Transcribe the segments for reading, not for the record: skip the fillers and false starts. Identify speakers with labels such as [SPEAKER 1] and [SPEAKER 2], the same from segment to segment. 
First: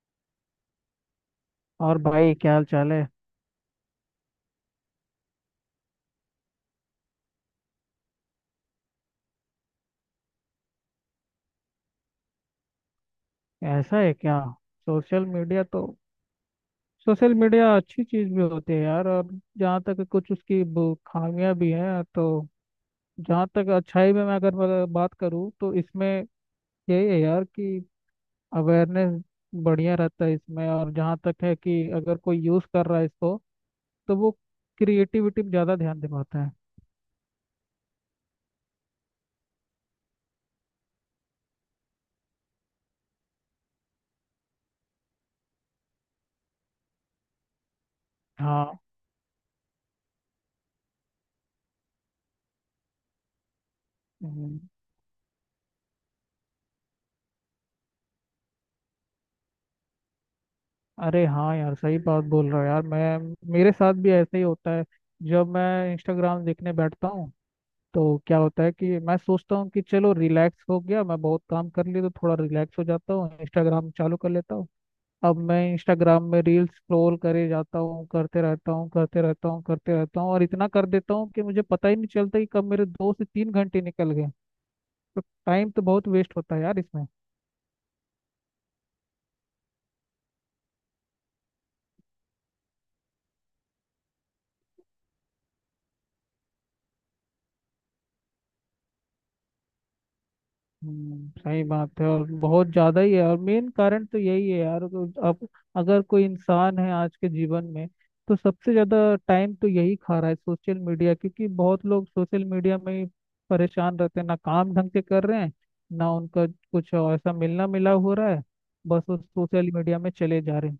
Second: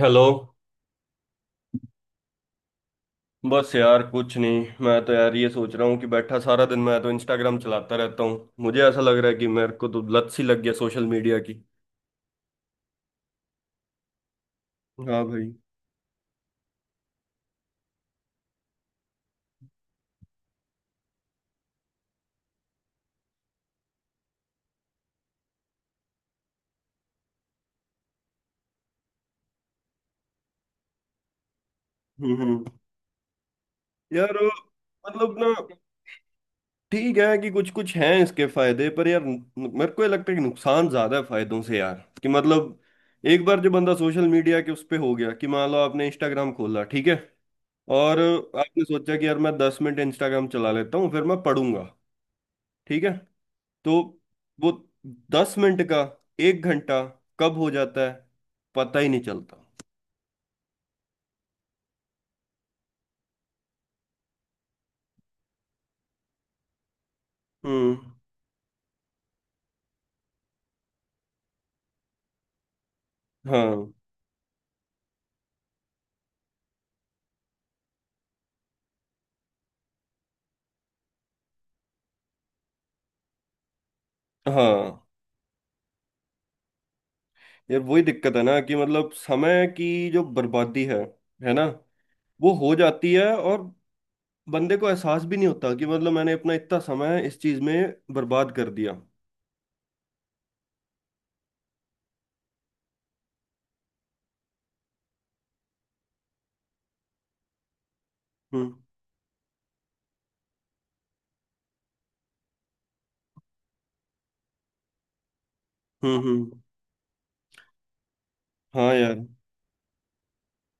[SPEAKER 1] Hello.
[SPEAKER 2] और भाई क्या हाल चाल है।
[SPEAKER 1] बस यार कुछ नहीं। मैं तो यार ये सोच रहा हूँ कि बैठा सारा दिन मैं तो इंस्टाग्राम चलाता रहता हूँ। मुझे ऐसा लग रहा है कि मेरे को तो लत सी लग गया सोशल मीडिया की।
[SPEAKER 2] ऐसा है क्या।
[SPEAKER 1] हाँ
[SPEAKER 2] सोशल
[SPEAKER 1] भाई।
[SPEAKER 2] मीडिया तो सोशल मीडिया अच्छी चीज भी होती है यार। और जहाँ तक कुछ उसकी खामियां भी हैं तो जहाँ तक अच्छाई में मैं अगर बात करूँ तो इसमें यही है यार कि अवेयरनेस बढ़िया रहता है इसमें। और जहाँ तक है कि अगर कोई यूज
[SPEAKER 1] हम्म।
[SPEAKER 2] कर रहा है इसको तो वो
[SPEAKER 1] यार मतलब
[SPEAKER 2] क्रिएटिविटी पे
[SPEAKER 1] ना
[SPEAKER 2] ज्यादा ध्यान दे पाता है।
[SPEAKER 1] ठीक है कि कुछ कुछ हैं इसके फायदे, पर यार मेरे को ये लगता है कि नुकसान ज्यादा है फायदों से यार। कि मतलब एक बार जो बंदा सोशल मीडिया के उस पे हो गया कि मान लो आपने इंस्टाग्राम खोला, ठीक है। और
[SPEAKER 2] हाँ।
[SPEAKER 1] आपने सोचा कि यार मैं 10 मिनट इंस्टाग्राम चला लेता हूँ फिर मैं पढ़ूंगा। ठीक है। तो वो 10 मिनट का 1 घंटा कब हो जाता है पता ही नहीं चलता।
[SPEAKER 2] अरे हाँ यार सही बात बोल रहा हो यार मैं, मेरे साथ भी ऐसा ही होता है। जब मैं इंस्टाग्राम देखने बैठता हूँ
[SPEAKER 1] हम्म,
[SPEAKER 2] तो क्या होता है कि मैं सोचता हूँ कि चलो रिलैक्स हो गया, मैं बहुत काम कर लिया तो थोड़ा रिलैक्स हो जाता हूँ, इंस्टाग्राम
[SPEAKER 1] हाँ
[SPEAKER 2] चालू कर लेता हूँ। अब मैं इंस्टाग्राम में रील्स स्क्रॉल करे जाता हूँ, करते रहता हूँ करते रहता हूँ करते रहता हूँ और इतना कर देता हूँ कि मुझे पता ही नहीं चलता कि कब मेरे 2 से 3 घंटे निकल गए।
[SPEAKER 1] हाँ।
[SPEAKER 2] तो टाइम तो बहुत वेस्ट होता है यार इसमें।
[SPEAKER 1] यार वही दिक्कत है ना कि मतलब समय की जो बर्बादी है ना, वो हो जाती है। और बंदे को एहसास भी नहीं होता कि मतलब मैंने अपना इतना समय इस चीज में बर्बाद कर दिया।
[SPEAKER 2] सही बात है। और बहुत ज्यादा ही है और मेन कारण तो यही है यार। तो अब अगर कोई इंसान है आज के जीवन में तो सबसे
[SPEAKER 1] हम्म
[SPEAKER 2] ज्यादा टाइम तो यही खा रहा है सोशल मीडिया, क्योंकि बहुत लोग सोशल मीडिया में ही परेशान रहते हैं, ना काम ढंग से कर रहे हैं, ना उनका
[SPEAKER 1] हम्म।
[SPEAKER 2] कुछ ऐसा मिलना मिला हो रहा है,
[SPEAKER 1] हाँ
[SPEAKER 2] बस वो
[SPEAKER 1] यार
[SPEAKER 2] सोशल मीडिया में चले जा रहे हैं।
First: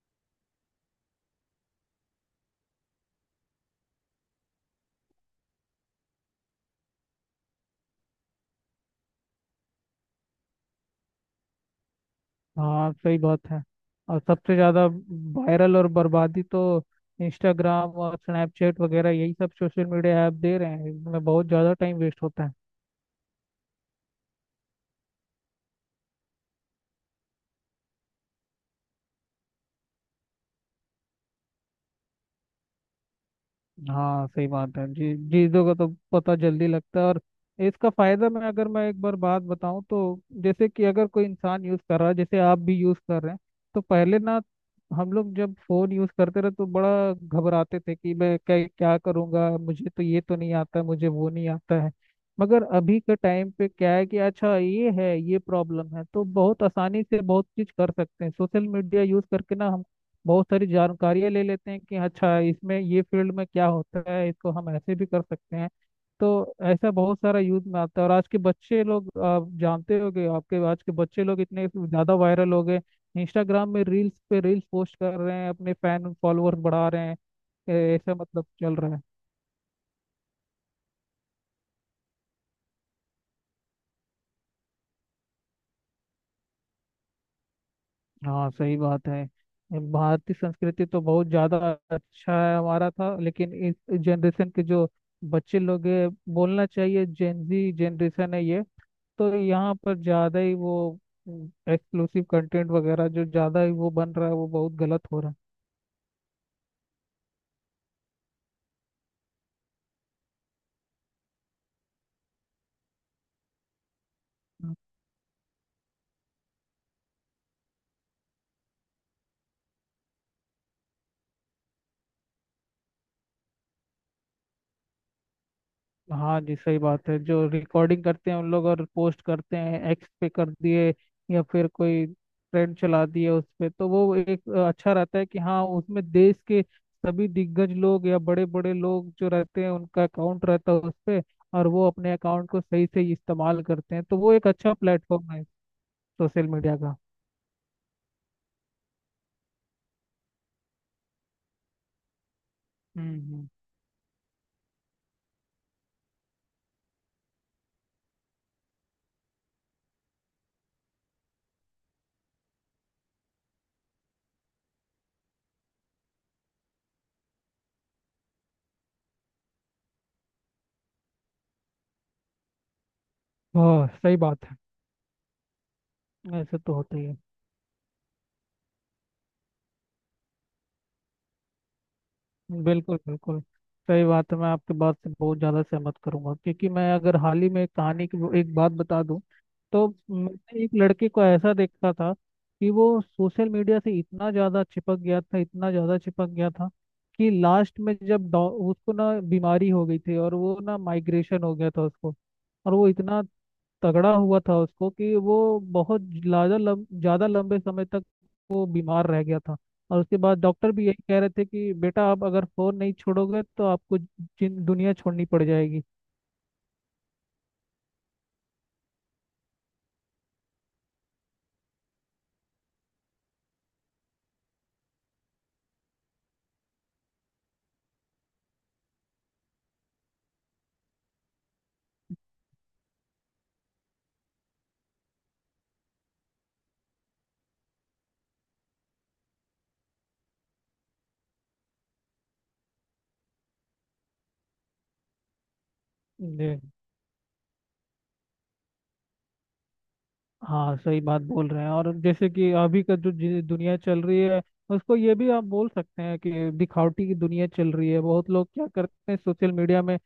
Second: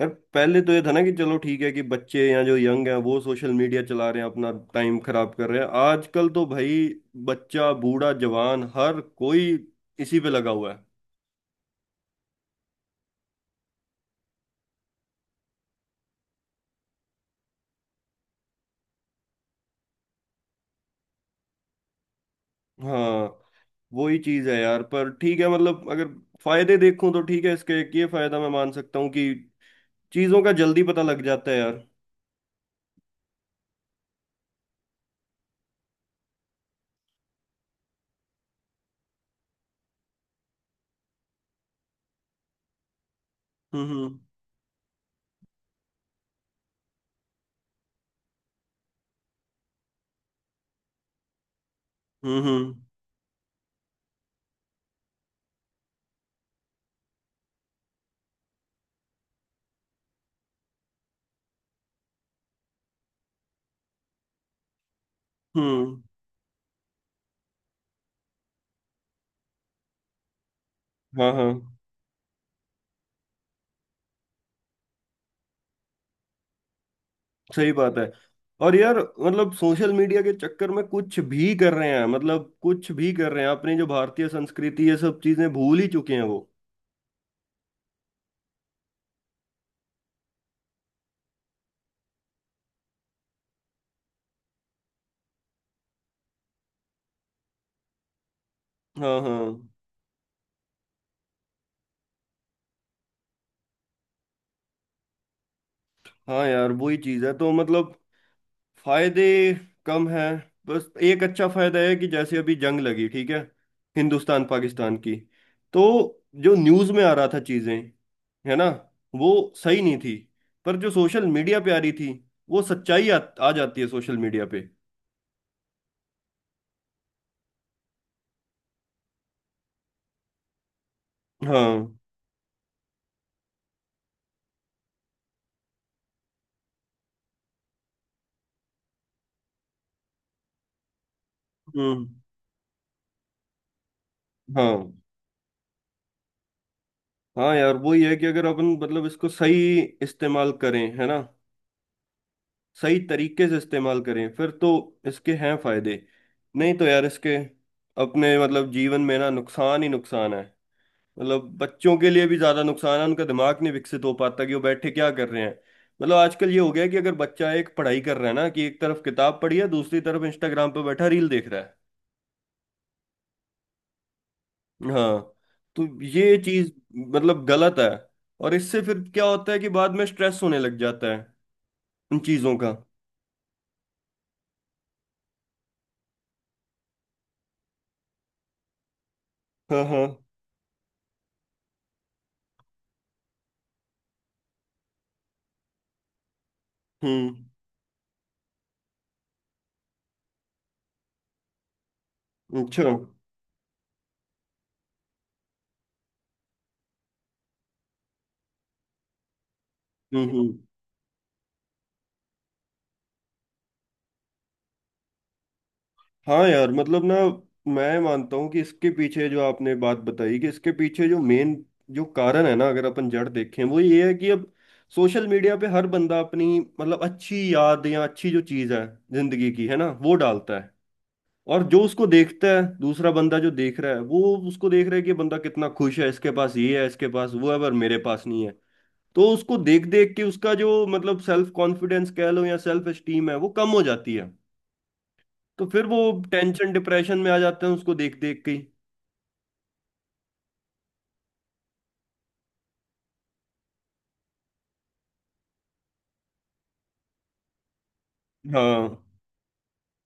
[SPEAKER 1] यार, पहले तो ये था ना कि चलो ठीक है कि बच्चे या जो यंग हैं वो सोशल मीडिया चला रहे हैं, अपना टाइम खराब कर रहे हैं। आजकल तो भाई बच्चा बूढ़ा जवान हर कोई इसी पे लगा हुआ है।
[SPEAKER 2] हाँ सही बात है। और सबसे ज़्यादा वायरल और बर्बादी तो इंस्टाग्राम और स्नैपचैट वगैरह यही सब सोशल मीडिया ऐप दे रहे हैं। इनमें बहुत ज़्यादा टाइम वेस्ट होता है।
[SPEAKER 1] हाँ वही चीज है यार, पर ठीक है, मतलब अगर फायदे देखूं तो ठीक है इसके एक ये फायदा मैं मान सकता हूँ कि चीजों का जल्दी पता लग जाता है यार।
[SPEAKER 2] हाँ सही बात है जी। चीज़ों का तो पता जल्दी लगता है, और इसका फायदा मैं अगर मैं एक बार बात बताऊं तो जैसे कि अगर कोई इंसान यूज कर रहा है, जैसे आप भी यूज कर रहे हैं, तो
[SPEAKER 1] हम्म हम्म
[SPEAKER 2] पहले ना हम लोग जब फोन यूज करते रहे तो बड़ा घबराते थे कि मैं क्या क्या करूंगा, मुझे तो ये तो नहीं आता, मुझे वो नहीं आता है। मगर
[SPEAKER 1] हम्म
[SPEAKER 2] अभी के टाइम पे क्या है कि अच्छा ये है, ये प्रॉब्लम है तो बहुत आसानी से बहुत चीज कर सकते हैं सोशल मीडिया यूज करके ना। बहुत सारी जानकारियाँ ले लेते हैं कि अच्छा इसमें ये फील्ड में क्या होता है, इसको हम ऐसे भी कर सकते हैं।
[SPEAKER 1] हम्म
[SPEAKER 2] तो ऐसा बहुत सारा यूज में आता है। और आज के बच्चे लोग आप जानते होंगे, आपके आज के बच्चे
[SPEAKER 1] हाँ
[SPEAKER 2] लोग इतने
[SPEAKER 1] हाँ
[SPEAKER 2] ज़्यादा वायरल हो गए, इंस्टाग्राम में रील्स पे रील्स पोस्ट कर रहे हैं, अपने फैन फॉलोअर्स बढ़ा रहे हैं,
[SPEAKER 1] सही बात है।
[SPEAKER 2] ऐसा मतलब
[SPEAKER 1] और
[SPEAKER 2] चल रहा
[SPEAKER 1] यार
[SPEAKER 2] है।
[SPEAKER 1] मतलब सोशल मीडिया के चक्कर में कुछ भी कर रहे हैं, मतलब कुछ भी कर रहे हैं, अपनी जो भारतीय संस्कृति ये सब चीजें भूल ही चुके हैं वो।
[SPEAKER 2] हाँ सही बात है। भारतीय संस्कृति तो बहुत ज़्यादा अच्छा है, हमारा था, लेकिन इस जनरेशन के जो बच्चे लोग हैं, बोलना चाहिए जेनजी जनरेशन है ये,
[SPEAKER 1] हाँ
[SPEAKER 2] तो
[SPEAKER 1] हाँ।
[SPEAKER 2] यहाँ पर ज़्यादा ही वो एक्सक्लूसिव कंटेंट वगैरह जो ज़्यादा ही वो बन रहा है, वो बहुत गलत हो रहा
[SPEAKER 1] हाँ यार वही चीज है तो मतलब फायदे कम है। बस एक अच्छा फायदा है कि जैसे अभी जंग लगी, ठीक है, हिंदुस्तान
[SPEAKER 2] है।
[SPEAKER 1] पाकिस्तान की। तो जो न्यूज में आ रहा था चीजें, है ना, वो सही नहीं थी, पर जो सोशल मीडिया पे आ रही थी वो सच्चाई आ जाती है सोशल मीडिया पे।
[SPEAKER 2] हाँ जी सही बात है। जो रिकॉर्डिंग करते हैं उन लोग और पोस्ट करते हैं एक्स पे कर दिए या फिर
[SPEAKER 1] हाँ
[SPEAKER 2] कोई ट्रेंड चला दिए उस पे, तो वो एक अच्छा रहता है कि हाँ, उसमें देश के सभी दिग्गज लोग या बड़े बड़े लोग जो रहते हैं उनका अकाउंट रहता है उस पे। और वो
[SPEAKER 1] हम्म,
[SPEAKER 2] अपने अकाउंट को सही से इस्तेमाल करते हैं तो वो एक अच्छा
[SPEAKER 1] हाँ
[SPEAKER 2] प्लेटफॉर्म है सोशल मीडिया का।
[SPEAKER 1] हाँ। यार वो ये है कि अगर अपन मतलब इसको सही इस्तेमाल करें, है ना, सही
[SPEAKER 2] हम्म
[SPEAKER 1] तरीके
[SPEAKER 2] हम्म।
[SPEAKER 1] से इस्तेमाल करें फिर तो इसके हैं फायदे। नहीं तो यार इसके अपने मतलब जीवन में ना नुकसान ही नुकसान है। मतलब बच्चों के लिए भी ज्यादा नुकसान है, उनका दिमाग नहीं विकसित हो पाता कि वो बैठे क्या कर रहे हैं। मतलब आजकल ये हो गया है कि अगर बच्चा एक पढ़ाई कर रहा है ना कि एक तरफ किताब पढ़ी है दूसरी तरफ इंस्टाग्राम पे बैठा रील देख रहा है।
[SPEAKER 2] हाँ सही बात है।
[SPEAKER 1] हाँ तो ये
[SPEAKER 2] ऐसे
[SPEAKER 1] चीज
[SPEAKER 2] तो होता ही है।
[SPEAKER 1] मतलब गलत है। और इससे फिर क्या होता है कि बाद में स्ट्रेस होने लग जाता है उन चीजों का।
[SPEAKER 2] बिल्कुल बिल्कुल सही बात है। मैं आपके बात से बहुत ज़्यादा सहमत करूंगा, क्योंकि मैं अगर हाल ही में कहानी की वो एक बात बता दूं
[SPEAKER 1] हाँ
[SPEAKER 2] तो
[SPEAKER 1] हाँ।
[SPEAKER 2] मैंने एक लड़के को ऐसा देखा था कि वो सोशल मीडिया से इतना ज़्यादा चिपक गया था, इतना ज़्यादा चिपक गया था कि
[SPEAKER 1] हम्म।
[SPEAKER 2] लास्ट में जब उसको ना बीमारी हो गई थी, और वो ना माइग्रेशन हो गया था उसको। और
[SPEAKER 1] अच्छा
[SPEAKER 2] वो इतना तगड़ा हुआ था उसको कि वो बहुत ज्यादा ज्यादा लंबे समय तक वो बीमार रह गया था। और उसके बाद
[SPEAKER 1] हम्म।
[SPEAKER 2] डॉक्टर भी यही कह रहे थे कि बेटा आप अगर फोन नहीं छोड़ोगे तो आपको जिन दुनिया छोड़नी पड़ जाएगी।
[SPEAKER 1] हाँ यार मतलब ना, मैं मानता हूँ कि इसके पीछे जो आपने बात बताई, कि इसके पीछे जो मेन जो कारण है ना, अगर अपन जड़ देखें वो ये है कि अब सोशल मीडिया पे हर बंदा अपनी मतलब अच्छी याद या अच्छी जो चीज है जिंदगी की, है ना, वो डालता है। और जो उसको देखता है दूसरा बंदा, जो देख रहा है वो उसको देख रहा है कि ये बंदा कितना खुश है, इसके पास ये है, इसके पास वो है, पर मेरे पास नहीं है। तो उसको देख देख के उसका जो मतलब सेल्फ कॉन्फिडेंस कह लो या सेल्फ एस्टीम है वो कम हो जाती है। तो फिर वो
[SPEAKER 2] जी।
[SPEAKER 1] टेंशन डिप्रेशन में आ जाते हैं उसको देख देख के ही।
[SPEAKER 2] हाँ सही बात बोल रहे हैं। और जैसे कि अभी का जो दुनिया चल रही है, उसको ये भी आप बोल सकते हैं कि दिखावटी की दुनिया चल रही है। बहुत लोग क्या
[SPEAKER 1] हाँ
[SPEAKER 2] करते हैं सोशल मीडिया में,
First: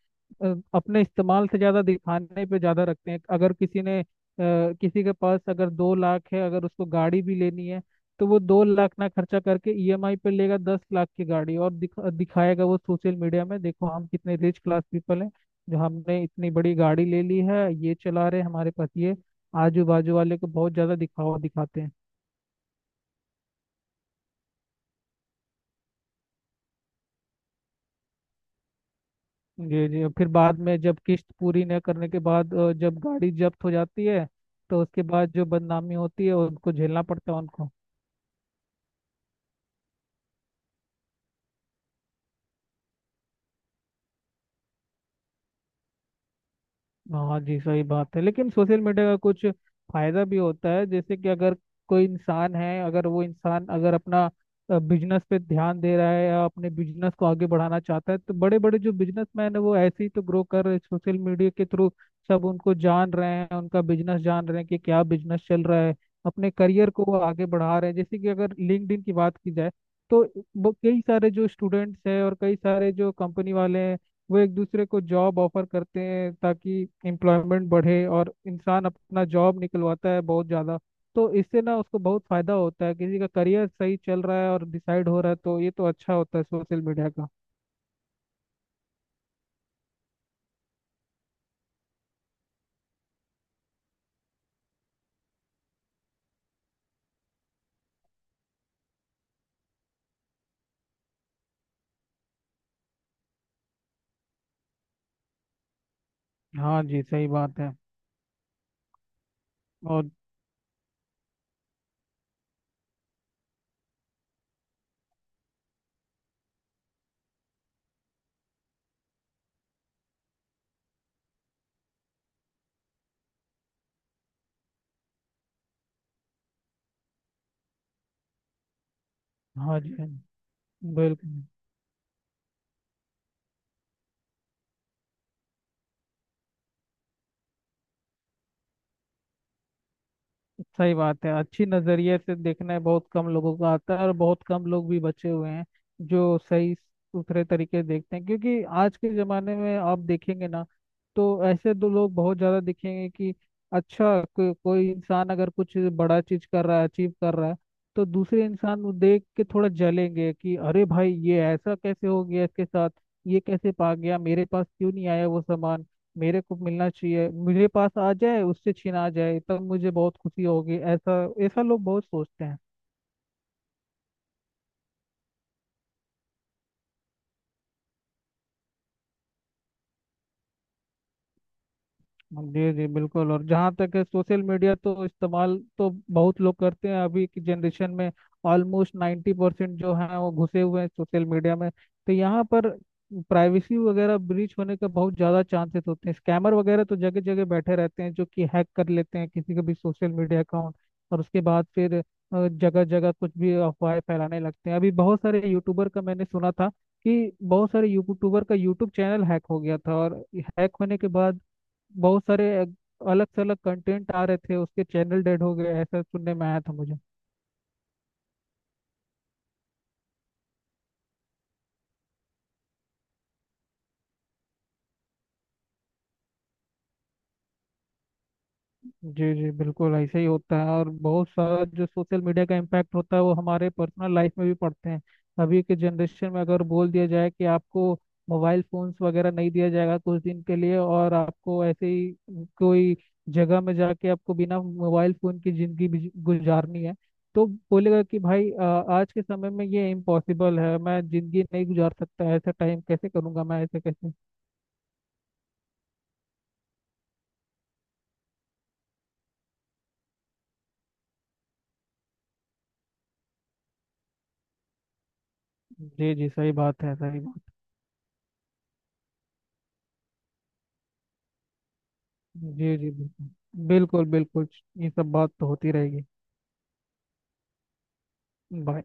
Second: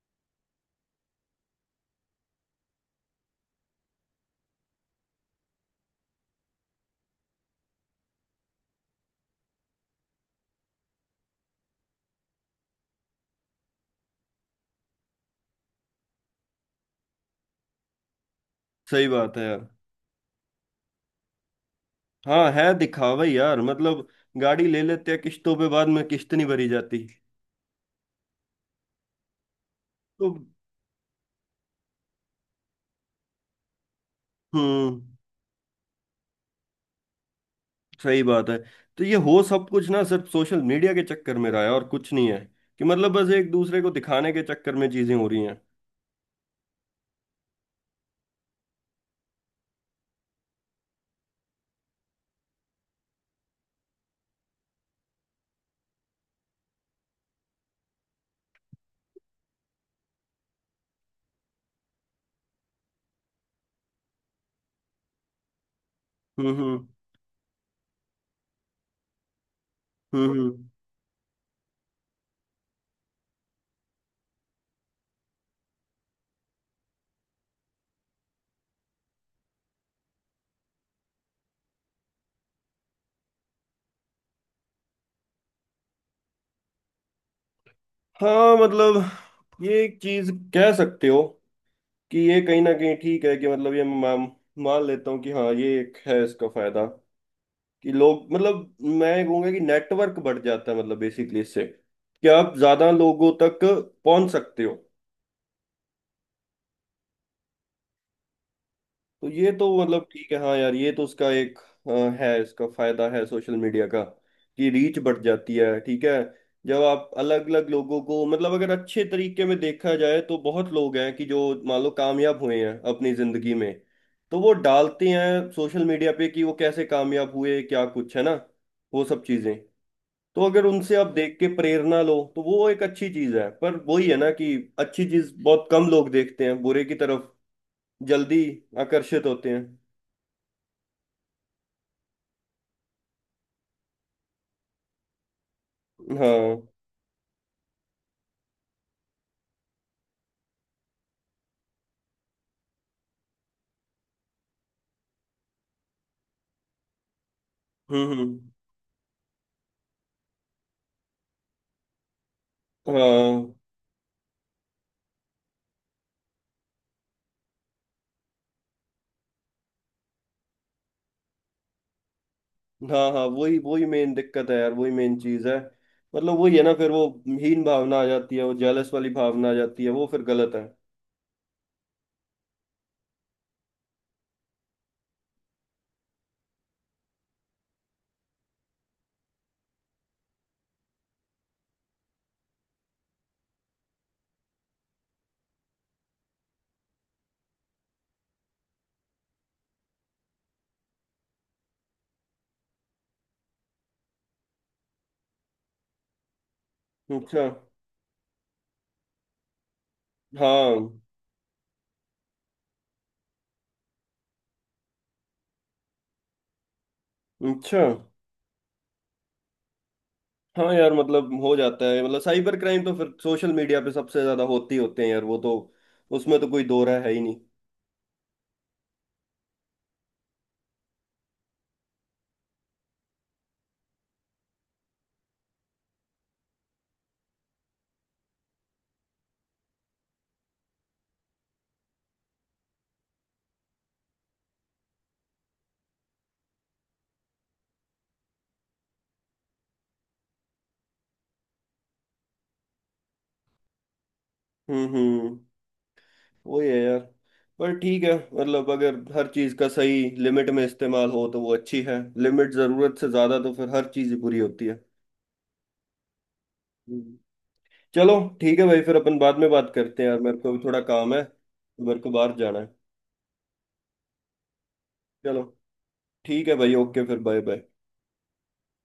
[SPEAKER 2] अपने इस्तेमाल से ज़्यादा दिखाने पे ज़्यादा रखते हैं। अगर किसी ने किसी के पास अगर 2 लाख है, अगर उसको गाड़ी भी लेनी है तो वो 2 लाख ना खर्चा करके ईएमआई पे लेगा 10 लाख की गाड़ी, और दिखाएगा वो सोशल मीडिया में, देखो हम कितने रिच क्लास पीपल हैं जो हमने इतनी बड़ी गाड़ी ले ली है, ये चला रहे हैं, हमारे पास
[SPEAKER 1] सही
[SPEAKER 2] ये,
[SPEAKER 1] बात है यार।
[SPEAKER 2] आजू बाजू वाले को बहुत ज्यादा दिखावा दिखाते हैं।
[SPEAKER 1] हाँ है दिखावा ही यार, मतलब गाड़ी ले लेते हैं किश्तों पे, बाद में किश्त नहीं भरी जाती
[SPEAKER 2] जी जी फिर
[SPEAKER 1] तो।
[SPEAKER 2] बाद में जब किस्त पूरी न करने के बाद जब गाड़ी जब्त हो जाती है तो
[SPEAKER 1] हम्म,
[SPEAKER 2] उसके बाद जो बदनामी होती है उनको झेलना पड़ता है उनको।
[SPEAKER 1] सही बात है। तो ये हो सब कुछ ना सिर्फ सोशल मीडिया के चक्कर में रहा है और कुछ नहीं है। कि मतलब बस एक दूसरे को दिखाने के चक्कर में चीजें हो रही हैं।
[SPEAKER 2] हाँ जी सही बात है, लेकिन सोशल मीडिया का कुछ फायदा भी होता है, जैसे कि अगर कोई इंसान है, अगर वो इंसान अगर अपना बिजनेस पे ध्यान दे रहा है या अपने बिजनेस को आगे बढ़ाना चाहता है तो बड़े बड़े जो बिजनेसमैन है वो ऐसे ही तो ग्रो कर रहे सोशल मीडिया के थ्रू। सब उनको जान रहे हैं, उनका बिजनेस जान रहे हैं कि क्या बिजनेस चल रहा है। अपने
[SPEAKER 1] हम्म हम्म
[SPEAKER 2] करियर को वो आगे बढ़ा रहे हैं, जैसे कि अगर लिंक्डइन की बात की जाए तो
[SPEAKER 1] हम्म हम्म।
[SPEAKER 2] वो कई सारे जो स्टूडेंट्स हैं और कई सारे जो कंपनी वाले हैं वो एक दूसरे को जॉब ऑफर करते हैं, ताकि एम्प्लॉयमेंट बढ़े और इंसान अपना जॉब निकलवाता है बहुत ज़्यादा। तो इससे ना उसको बहुत फायदा होता है, किसी का करियर सही चल रहा है और डिसाइड हो रहा है, तो ये तो अच्छा होता है सोशल मीडिया का।
[SPEAKER 1] हाँ मतलब ये एक चीज कह सकते हो कि ये कहीं ना कहीं ठीक है, कि मतलब ये मैं मान लेता हूँ कि हाँ ये एक है इसका फायदा। कि लोग मतलब मैं कहूँगा कि नेटवर्क बढ़ जाता है, मतलब बेसिकली इससे कि आप ज्यादा लोगों तक पहुंच सकते हो।
[SPEAKER 2] हाँ जी सही बात है।
[SPEAKER 1] तो ये तो मतलब
[SPEAKER 2] और
[SPEAKER 1] ठीक है, हाँ यार ये तो उसका एक अ, है इसका फायदा है सोशल मीडिया का, कि रीच बढ़ जाती है। ठीक है, जब आप अलग अलग लोगों को मतलब अगर अच्छे तरीके में देखा जाए तो बहुत लोग हैं कि जो मान लो कामयाब हुए हैं अपनी जिंदगी में। तो वो डालते हैं सोशल मीडिया पे कि वो कैसे कामयाब हुए, क्या कुछ है ना, वो सब चीजें।
[SPEAKER 2] हाँ जी हाँ
[SPEAKER 1] तो
[SPEAKER 2] जी,
[SPEAKER 1] अगर उनसे आप देख
[SPEAKER 2] बिल्कुल
[SPEAKER 1] के प्रेरणा लो तो वो एक अच्छी चीज है, पर वही है ना कि अच्छी चीज बहुत कम लोग देखते हैं, बुरे की तरफ जल्दी आकर्षित होते हैं।
[SPEAKER 2] सही बात है। अच्छी नजरिए से देखना है बहुत कम लोगों को आता है, और बहुत कम लोग भी बचे हुए हैं जो
[SPEAKER 1] हाँ।
[SPEAKER 2] सही सुथरे तरीके से देखते हैं, क्योंकि आज के जमाने में आप देखेंगे ना तो ऐसे दो लोग बहुत ज्यादा दिखेंगे कि अच्छा कोई इंसान अगर कुछ बड़ा चीज कर रहा है, अचीव कर रहा है तो
[SPEAKER 1] हम्म
[SPEAKER 2] दूसरे
[SPEAKER 1] हम्म,
[SPEAKER 2] इंसान को देख के थोड़ा जलेंगे कि अरे भाई ये ऐसा कैसे हो गया इसके साथ, ये
[SPEAKER 1] हाँ
[SPEAKER 2] कैसे पा गया, मेरे पास क्यों नहीं आया वो सामान, मेरे को मिलना चाहिए, मेरे पास आ जाए, उससे छीना जाए तब मुझे बहुत खुशी होगी, ऐसा ऐसा लोग बहुत सोचते हैं।
[SPEAKER 1] हाँ। हाँ वही वही मेन दिक्कत है यार, वही मेन चीज है। मतलब वही है ना, फिर वो हीन भावना आ जाती है, वो जेलस वाली भावना आ जाती है, वो फिर गलत है।
[SPEAKER 2] जी जी बिल्कुल। और जहाँ तक है सोशल मीडिया तो इस्तेमाल तो बहुत लोग करते हैं अभी की जनरेशन में। ऑलमोस्ट 90% जो हैं वो घुसे हुए हैं सोशल मीडिया में। तो यहाँ पर प्राइवेसी वगैरह ब्रीच होने का बहुत ज़्यादा चांसेस होते हैं, स्कैमर वगैरह तो जगह जगह बैठे रहते हैं जो कि हैक कर लेते हैं किसी का भी सोशल मीडिया अकाउंट। और उसके बाद फिर जगह जगह कुछ भी अफवाहें फैलाने लगते हैं। अभी बहुत सारे यूट्यूबर का मैंने सुना था कि
[SPEAKER 1] अच्छा।
[SPEAKER 2] बहुत सारे यूट्यूबर का यूट्यूब चैनल हैक हो गया था, और हैक
[SPEAKER 1] हाँ।
[SPEAKER 2] होने के बाद बहुत सारे अलग से अलग कंटेंट आ रहे थे, उसके चैनल डेड हो गए, ऐसा सुनने में आया था मुझे।
[SPEAKER 1] अच्छा। हाँ यार मतलब हो जाता है, मतलब साइबर क्राइम तो फिर सोशल मीडिया पे सबसे ज्यादा होती होते हैं यार वो तो। उसमें तो कोई दो राय है ही नहीं।
[SPEAKER 2] जी जी बिल्कुल ऐसे ही होता है। और बहुत सारा जो सोशल मीडिया का इम्पैक्ट होता है वो हमारे पर्सनल लाइफ में भी पड़ते हैं। अभी के जनरेशन में अगर बोल दिया जाए कि आपको मोबाइल फोन्स वगैरह नहीं दिया जाएगा कुछ दिन के लिए, और आपको ऐसे ही कोई जगह में जाके आपको बिना मोबाइल फोन की जिंदगी गुजारनी है तो बोलेगा कि भाई आज के समय में ये इम्पॉसिबल है, मैं जिंदगी नहीं गुजार सकता, ऐसा टाइम कैसे करूंगा मैं, ऐसे कैसे।
[SPEAKER 1] हम्म। वही है यार, पर ठीक है मतलब अगर हर चीज का सही लिमिट में इस्तेमाल हो तो वो अच्छी है, लिमिट जरूरत से ज्यादा तो फिर हर चीज ही बुरी होती है।
[SPEAKER 2] जी जी सही बात है।
[SPEAKER 1] हम्म।
[SPEAKER 2] सही बात।
[SPEAKER 1] चलो, ठीक है भाई, फिर अपन बाद में बात करते हैं यार, मेरे को भी थोड़ा काम है। मेरे को बाहर जाना है।
[SPEAKER 2] जी जी बिल्कुल बिल्कुल बिल्कुल। ये सब बात
[SPEAKER 1] चलो,
[SPEAKER 2] तो होती रहेगी।
[SPEAKER 1] ठीक है भाई, ओके, फिर बाय बाय।
[SPEAKER 2] बाय।